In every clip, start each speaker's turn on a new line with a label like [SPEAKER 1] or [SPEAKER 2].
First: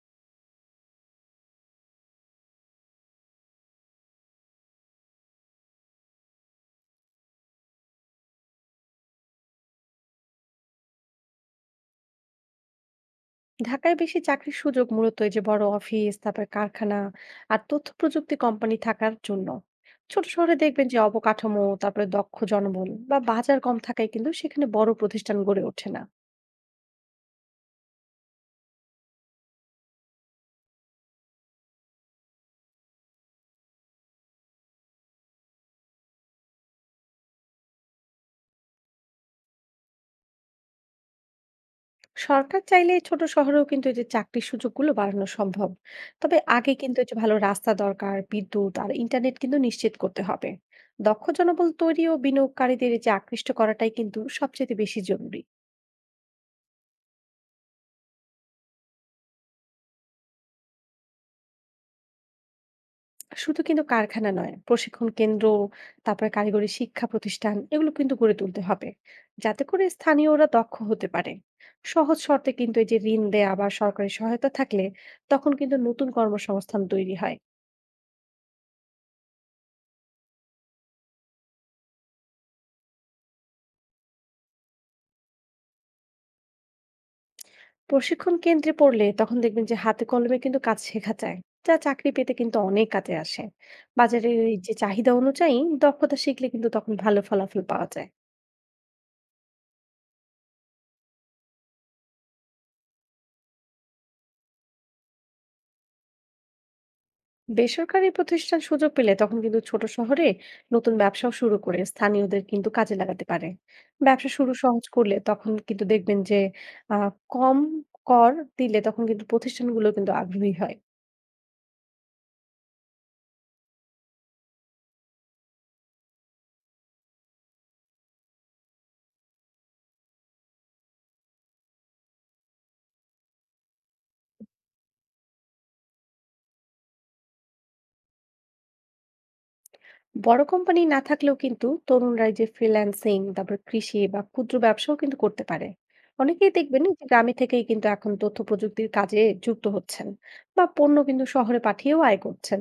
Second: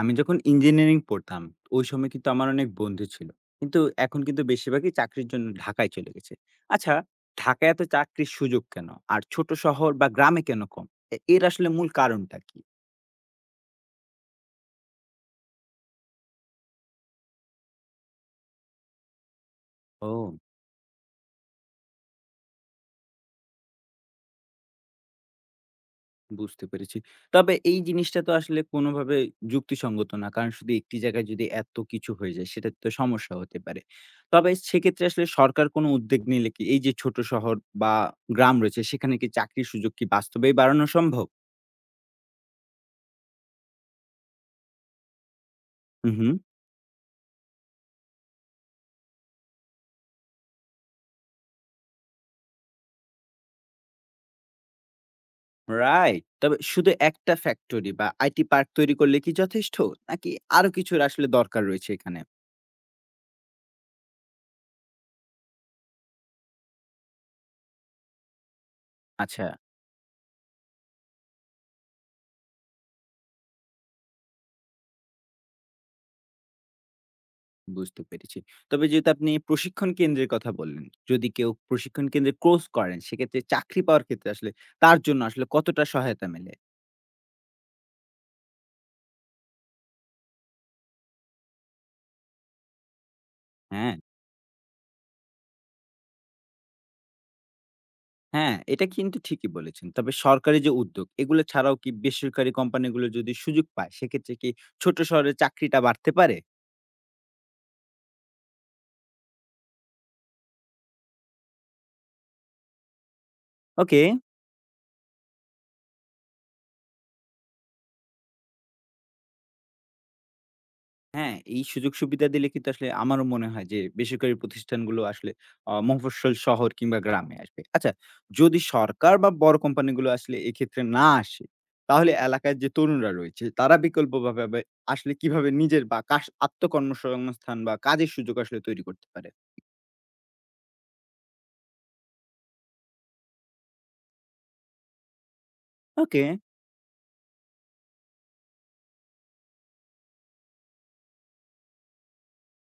[SPEAKER 1] আমি যখন ইঞ্জিনিয়ারিং পড়তাম, ওই সময় কিন্তু আমার অনেক বন্ধু ছিল। কিন্তু এখন কিন্তু বেশিরভাগই চাকরির জন্য ঢাকায় চলে গেছে। আচ্ছা, ঢাকায় এত চাকরির সুযোগ কেন? আর ছোট শহর বা গ্রামে কেন কম? এর আসলে মূল কারণটা কি?
[SPEAKER 2] ঢাকায় বেশি চাকরির সুযোগ মূলত এই যে বড় অফিস, তারপর কারখানা আর তথ্য প্রযুক্তি কোম্পানি থাকার জন্য। ছোট
[SPEAKER 1] ও!
[SPEAKER 2] শহরে দেখবেন যে অবকাঠামো, তারপরে দক্ষ জনবল বা বাজার কম থাকায় কিন্তু সেখানে বড় প্রতিষ্ঠান গড়ে ওঠে না।
[SPEAKER 1] বুঝতে পেরেছি। তবে এই জিনিসটা তো আসলে কোনোভাবে যুক্তিসঙ্গত না। কারণ শুধু একটি জায়গায় যদি এত কিছু হয়ে যায়, সেটা তো সমস্যা হতে পারে। তবে সেক্ষেত্রে আসলে সরকার কোনো উদ্যোগ নিলে কি এই যে ছোট শহর বা গ্রাম রয়েছে, সেখানে কি চাকরির সুযোগ কি বাস্তবেই বাড়ানো সম্ভব?
[SPEAKER 2] সরকার চাইলে ছোট শহরেও কিন্তু এই যে চাকরির সুযোগগুলো বাড়ানো সম্ভব।
[SPEAKER 1] হু, হু।
[SPEAKER 2] তবে আগে কিন্তু এই যে ভালো রাস্তা দরকার, বিদ্যুৎ আর ইন্টারনেট কিন্তু নিশ্চিত করতে হবে। দক্ষ জনবল তৈরি ও বিনিয়োগকারীদের এই যে আকৃষ্ট করাটাই কিন্তু সবচেয়ে বেশি জরুরি।
[SPEAKER 1] রাইট। তবে শুধু একটা ফ্যাক্টরি বা আইটি পার্ক তৈরি করলে কি যথেষ্ট? নাকি আরো কিছুর আসলে দরকার রয়েছে এখানে?
[SPEAKER 2] শুধু কিন্তু কারখানা নয়, প্রশিক্ষণ কেন্দ্র, তারপরে কারিগরি শিক্ষা প্রতিষ্ঠান এগুলো কিন্তু গড়ে তুলতে হবে,
[SPEAKER 1] আচ্ছা,
[SPEAKER 2] যাতে করে স্থানীয়রা দক্ষ হতে পারে। সহজ শর্তে কিন্তু এই যে ঋণ দেয়া বা সরকারি সহায়তা থাকলে তখন কিন্তু নতুন কর্মসংস্থান তৈরি হয়।
[SPEAKER 1] বুঝতে পেরেছি। তবে যেহেতু আপনি প্রশিক্ষণ কেন্দ্রের কথা বললেন, যদি কেউ প্রশিক্ষণ কেন্দ্রে কোর্স করেন সেক্ষেত্রে চাকরি পাওয়ার ক্ষেত্রে আসলে তার জন্য আসলে কতটা সহায়তা মেলে?
[SPEAKER 2] প্রশিক্ষণ কেন্দ্রে পড়লে তখন দেখবেন যে হাতে কলমে কিন্তু কাজ শেখা যায়, যা চাকরি পেতে কিন্তু অনেক কাজে আসে।
[SPEAKER 1] হ্যাঁ,
[SPEAKER 2] বাজারের এই যে চাহিদা অনুযায়ী দক্ষতা শিখলে কিন্তু তখন ভালো ফলাফল পাওয়া যায়।
[SPEAKER 1] হ্যাঁ, এটা কিন্তু ঠিকই বলেছেন। তবে সরকারি যে উদ্যোগ এগুলো ছাড়াও কি বেসরকারি কোম্পানিগুলো যদি সুযোগ পায় সেক্ষেত্রে কি ছোট শহরে চাকরিটা বাড়তে পারে?
[SPEAKER 2] বেসরকারি প্রতিষ্ঠান সুযোগ পেলে তখন কিন্তু ছোট শহরে নতুন ব্যবসাও শুরু করে স্থানীয়দের কিন্তু কাজে লাগাতে পারে।
[SPEAKER 1] ওকে।
[SPEAKER 2] ব্যবসা শুরু সহজ করলে তখন কিন্তু দেখবেন যে আহ, কম কর দিলে তখন কিন্তু প্রতিষ্ঠানগুলো কিন্তু আগ্রহী হয়।
[SPEAKER 1] হ্যাঁ, এই সুযোগ সুবিধা দিলে কিন্তু আসলে আমারও মনে হয় যে বেসরকারি প্রতিষ্ঠানগুলো আসলে মফস্বল শহর কিংবা গ্রামে আসবে। আচ্ছা, যদি সরকার বা বড় কোম্পানিগুলো আসলে এক্ষেত্রে না আসে, তাহলে এলাকার যে তরুণরা রয়েছে তারা বিকল্পভাবে ভাবে আসলে কিভাবে নিজের বা আত্মকর্মসংস্থান বা কাজের সুযোগ আসলে তৈরি করতে পারে?
[SPEAKER 2] বড় কোম্পানি না থাকলেও কিন্তু তরুণরাই যে ফ্রিল্যান্সিং, তারপর কৃষি বা ক্ষুদ্র ব্যবসাও কিন্তু করতে পারে।
[SPEAKER 1] ওকে,
[SPEAKER 2] অনেকেই দেখবেন যে গ্রামে থেকেই কিন্তু এখন তথ্য প্রযুক্তির কাজে যুক্ত হচ্ছেন বা পণ্য কিন্তু শহরে পাঠিয়েও আয় করছেন।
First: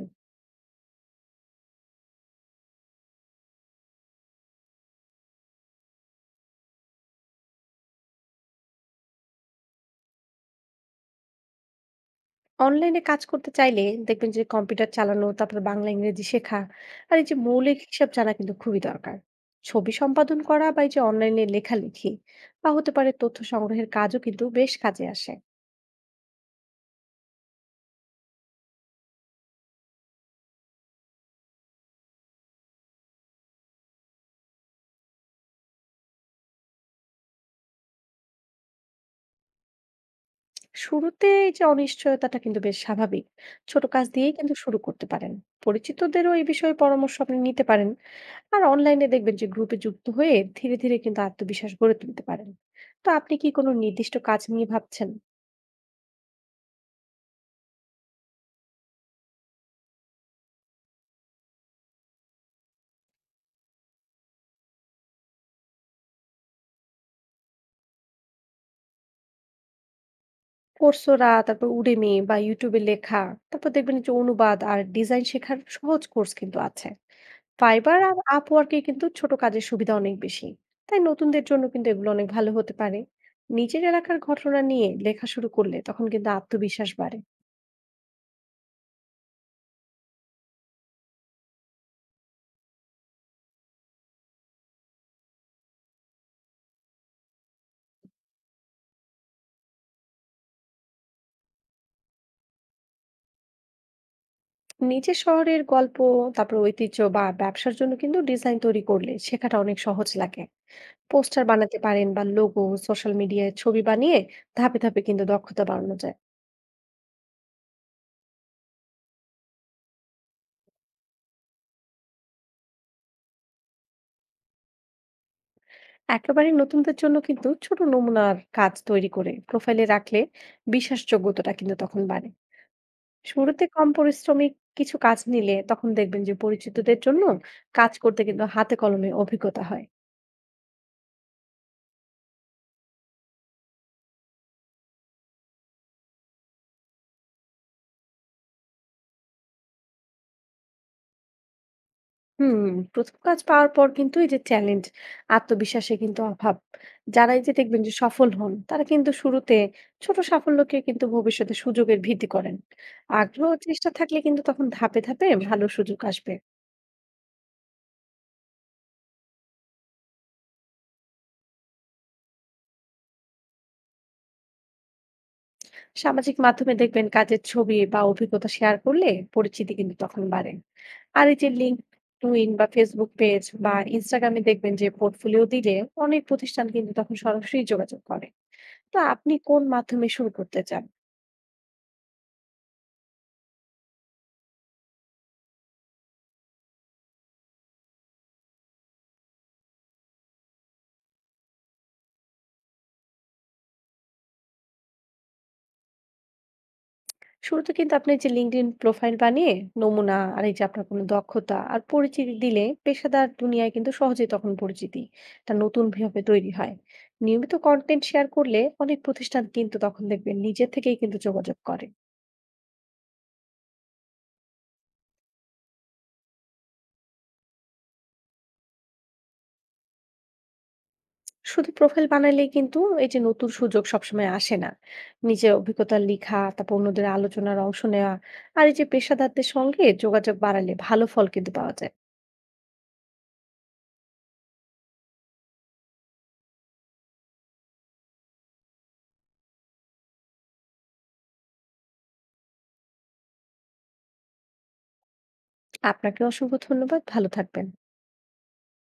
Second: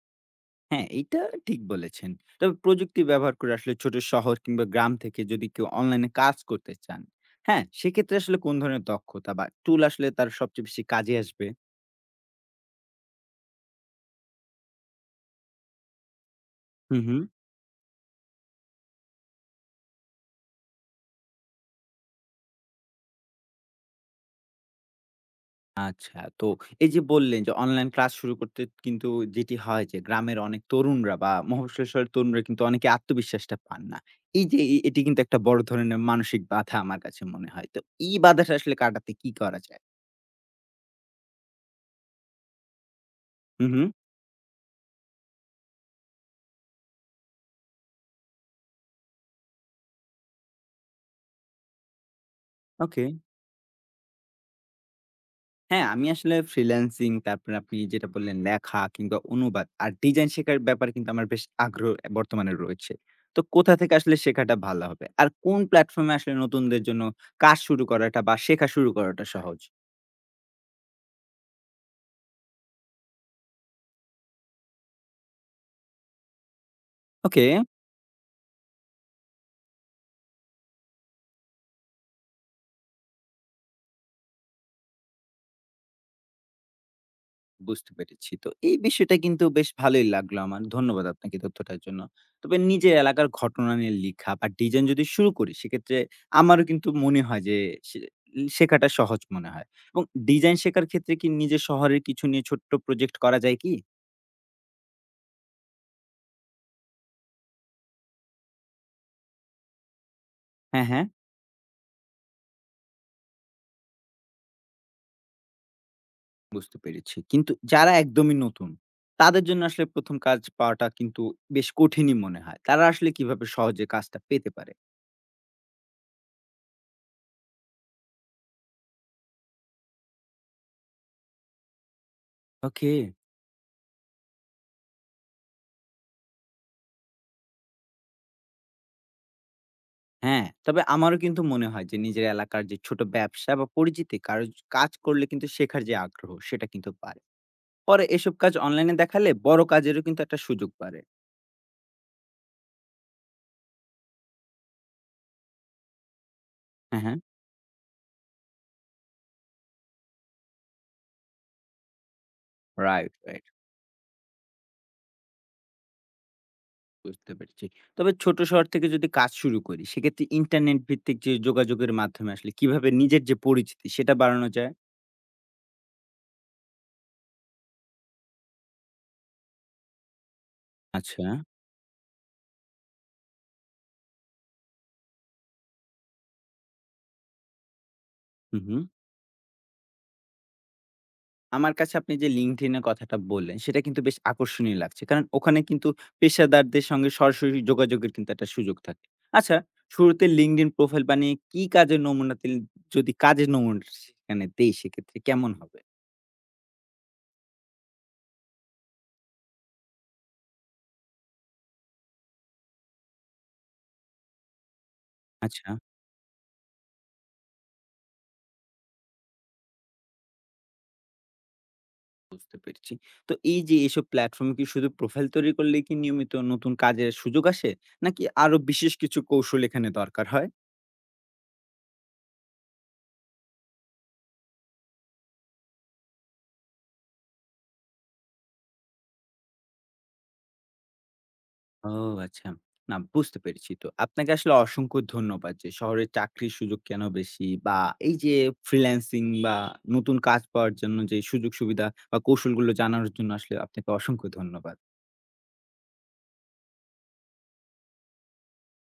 [SPEAKER 1] হ্যাঁ, এইটা ঠিক বলেছেন। তবে প্রযুক্তি ব্যবহার করে আসলে ছোট শহর কিংবা গ্রাম থেকে যদি কেউ অনলাইনে কাজ করতে চান, হ্যাঁ, সেক্ষেত্রে আসলে কোন ধরনের দক্ষতা বা টুল আসলে তার সবচেয়ে বেশি কাজে আসবে?
[SPEAKER 2] অনলাইনে কাজ করতে চাইলে দেখবেন যে কম্পিউটার চালানো, তারপরে বাংলা ইংরেজি শেখা
[SPEAKER 1] হুম,
[SPEAKER 2] আর
[SPEAKER 1] হুম।
[SPEAKER 2] এই যে মৌলিক হিসাব জানা কিন্তু খুবই দরকার। ছবি সম্পাদন করা বা এই যে অনলাইনে লেখালেখি বা হতে পারে তথ্য সংগ্রহের কাজও কিন্তু বেশ কাজে আসে।
[SPEAKER 1] আচ্ছা। তো এই যে বললেন যে অনলাইন ক্লাস শুরু করতে কিন্তু যেটি হয় যে গ্রামের অনেক তরুণরা বা মফস্বল শহরের তরুণরা কিন্তু অনেকে আত্মবিশ্বাসটা পান না। এই যে এটি কিন্তু একটা বড় ধরনের মানসিক বাধা আমার কাছে মনে হয়। তো এই বাধাটা আসলে কাটাতে কি করা যায়?
[SPEAKER 2] শুরুতে এই যে অনিশ্চয়তাটা কিন্তু বেশ স্বাভাবিক।
[SPEAKER 1] হুম,
[SPEAKER 2] ছোট
[SPEAKER 1] হুম।
[SPEAKER 2] কাজ দিয়েই কিন্তু শুরু করতে পারেন, পরিচিতদেরও এই বিষয়ে পরামর্শ আপনি নিতে পারেন। আর অনলাইনে দেখবেন যে গ্রুপে যুক্ত হয়ে ধীরে ধীরে কিন্তু আত্মবিশ্বাস গড়ে তুলতে পারেন।
[SPEAKER 1] ওকে।
[SPEAKER 2] তো আপনি কি কোনো নির্দিষ্ট কাজ নিয়ে ভাবছেন?
[SPEAKER 1] হ্যাঁ, আমি আসলে ফ্রিল্যান্সিং তারপরে আপনি যেটা বললেন লেখা কিংবা অনুবাদ আর ডিজাইন শেখার ব্যাপারে কিন্তু আমার বেশ আগ্রহ বর্তমানে রয়েছে। তো কোথা থেকে আসলে শেখাটা ভালো হবে? আর কোন প্ল্যাটফর্মে আসলে নতুনদের জন্য কাজ শুরু করাটা বা শেখা শুরু করাটা সহজ?
[SPEAKER 2] কোর্সোরা, তারপর Udemy বা YouTube এ লেখা, তারপর দেখবেন যে অনুবাদ আর ডিজাইন শেখার সহজ কোর্স কিন্তু আছে।
[SPEAKER 1] ওকে।
[SPEAKER 2] Fiverr আর Upwork এ কিন্তু ছোট কাজের সুবিধা অনেক বেশি। তাই নতুনদের জন্য কিন্তু এগুলো অনেক ভালো হতে পারে। নিজের এলাকার ঘটনা নিয়ে লেখা শুরু করলে তখন কিন্তু আত্মবিশ্বাস বাড়ে।
[SPEAKER 1] বুঝতে পেরেছি। তো এই বিষয়টা কিন্তু বেশ ভালোই লাগলো আমার। ধন্যবাদ আপনাকে তথ্যটার জন্য। তবে নিজের এলাকার ঘটনা নিয়ে লিখা বা ডিজাইন যদি শুরু করি সেক্ষেত্রে আমারও কিন্তু মনে হয় যে সে শেখাটা সহজ মনে হয়। এবং ডিজাইন শেখার ক্ষেত্রে কি নিজের শহরের কিছু নিয়ে ছোট্ট প্রজেক্ট করা যায় কি?
[SPEAKER 2] নিজের শহরের গল্প, তারপর ঐতিহ্য বা ব্যবসার জন্য কিন্তু ডিজাইন তৈরি করলে শেখাটা অনেক সহজ লাগে।
[SPEAKER 1] হ্যাঁ, হ্যাঁ,
[SPEAKER 2] পোস্টার বানাতে পারেন বা লোগো, সোশ্যাল মিডিয়ায় ছবি বানিয়ে ধাপে ধাপে কিন্তু দক্ষতা বাড়ানো যায়।
[SPEAKER 1] বুঝতে পেরেছি। কিন্তু যারা একদমই নতুন তাদের জন্য আসলে ১ম কাজ পাওয়াটা কিন্তু বেশ কঠিনই মনে হয়। তারা আসলে কিভাবে সহজে কাজটা পেতে পারে?
[SPEAKER 2] একেবারে নতুনদের জন্য কিন্তু ছোট নমুনার কাজ তৈরি করে প্রোফাইলে রাখলে বিশ্বাসযোগ্যতাটা কিন্তু তখন বাড়ে।
[SPEAKER 1] ওকে।
[SPEAKER 2] শুরুতে কম পরিশ্রমিক কিছু কাজ নিলে তখন দেখবেন যে পরিচিতদের জন্য কাজ করতে কিন্তু হাতে কলমে অভিজ্ঞতা হয়।
[SPEAKER 1] হ্যাঁ, তবে আমারও কিন্তু মনে হয় যে নিজের এলাকার যে ছোট ব্যবসা বা পরিচিতি কারো কাজ করলে কিন্তু শেখার যে আগ্রহ সেটা কিন্তু বাড়ে। পরে এসব কাজ অনলাইনে দেখালে বড় কাজেরও কিন্তু একটা সুযোগ বাড়ে।
[SPEAKER 2] হুম। প্রথম কাজ পাওয়ার পর কিন্তু এই যে চ্যালেঞ্জ, আত্মবিশ্বাসে কিন্তু অভাব।
[SPEAKER 1] হ্যাঁ, হ্যাঁ।
[SPEAKER 2] যারা এই যে দেখবেন যে সফল হন, তারা কিন্তু শুরুতে ছোট সাফল্যকে কিন্তু ভবিষ্যতে সুযোগের ভিত্তি করেন।
[SPEAKER 1] Right, right.
[SPEAKER 2] আগ্রহ ও চেষ্টা থাকলে কিন্তু তখন ধাপে ধাপে ভালো সুযোগ আসবে।
[SPEAKER 1] বুঝতে পেরেছি। তবে ছোট শহর থেকে যদি কাজ শুরু করি সেক্ষেত্রে ইন্টারনেট ভিত্তিক যে যোগাযোগের মাধ্যমে আসলে কিভাবে নিজের যে পরিচিতি সেটা বাড়ানো যায়?
[SPEAKER 2] সামাজিক মাধ্যমে দেখবেন কাজের ছবি বা অভিজ্ঞতা শেয়ার করলে পরিচিতি কিন্তু তখন বাড়ে। আর
[SPEAKER 1] আচ্ছা।
[SPEAKER 2] এই যে লিঙ্কডইন বা ফেসবুক পেজ বা ইনস্টাগ্রামে দেখবেন যে পোর্টফোলিও দিলে অনেক প্রতিষ্ঠান কিন্তু তখন সরাসরি যোগাযোগ করে।
[SPEAKER 1] হু, হু।
[SPEAKER 2] তো আপনি কোন মাধ্যমে শুরু করতে চান?
[SPEAKER 1] আমার কাছে আপনি যে LinkedIn এর কথাটা বললেন, সেটা কিন্তু বেশ আকর্ষণীয় লাগছে। কারণ ওখানে কিন্তু পেশাদারদের সঙ্গে সরাসরি যোগাযোগের কিন্তু একটা সুযোগ থাকে। আচ্ছা, শুরুতে LinkedIn প্রোফাইল বানিয়ে কি কাজের নমুনা দিল যদি কাজের নমুনা সেখানে দেই সেক্ষেত্রে কেমন হবে?
[SPEAKER 2] শুরুতে কিন্তু আপনি যে লিঙ্কডইন প্রোফাইল বানিয়ে নমুনা আর এই যে আপনার কোনো দক্ষতা আর পরিচিতি দিলে পেশাদার দুনিয়ায় কিন্তু সহজেই তখন পরিচিতি তা
[SPEAKER 1] আচ্ছা,
[SPEAKER 2] নতুন ভাবে তৈরি হয়। নিয়মিত কন্টেন্ট শেয়ার করলে অনেক প্রতিষ্ঠান কিন্তু তখন দেখবেন নিজে থেকেই কিন্তু যোগাযোগ করে।
[SPEAKER 1] বুঝতে পেরেছি। তো এই যে এসব প্ল্যাটফর্মে কি শুধু প্রোফাইল তৈরি করলেই কি নিয়মিত নতুন কাজের সুযোগ আসে? নাকি আরো বিশেষ কিছু কৌশল এখানে দরকার হয়?
[SPEAKER 2] শুধু প্রোফাইল বানালেই কিন্তু এই যে নতুন সুযোগ সবসময় আসে না। নিজের অভিজ্ঞতা লিখা, তারপর অন্যদের আলোচনার অংশ নেওয়া আর এই যে পেশাদারদের সঙ্গে যোগাযোগ বাড়ালে ভালো ফল কিন্তু পাওয়া
[SPEAKER 1] ও
[SPEAKER 2] যায়।
[SPEAKER 1] আচ্ছা। না বুঝতে পেরেছি তো। আপনাকে আসলে অসংখ্য ধন্যবাদ যে শহরে চাকরির সুযোগ কেন বেশি বা এই যে ফ্রিল্যান্সিং বা নতুন কাজ পাওয়ার জন্য যে সুযোগ সুবিধা বা কৌশলগুলো জানার জন্য আসলে আপনাকে অসংখ্য ধন্যবাদ।
[SPEAKER 2] আপনাকে অসংখ্য ধন্যবাদ। ভালো থাকবেন।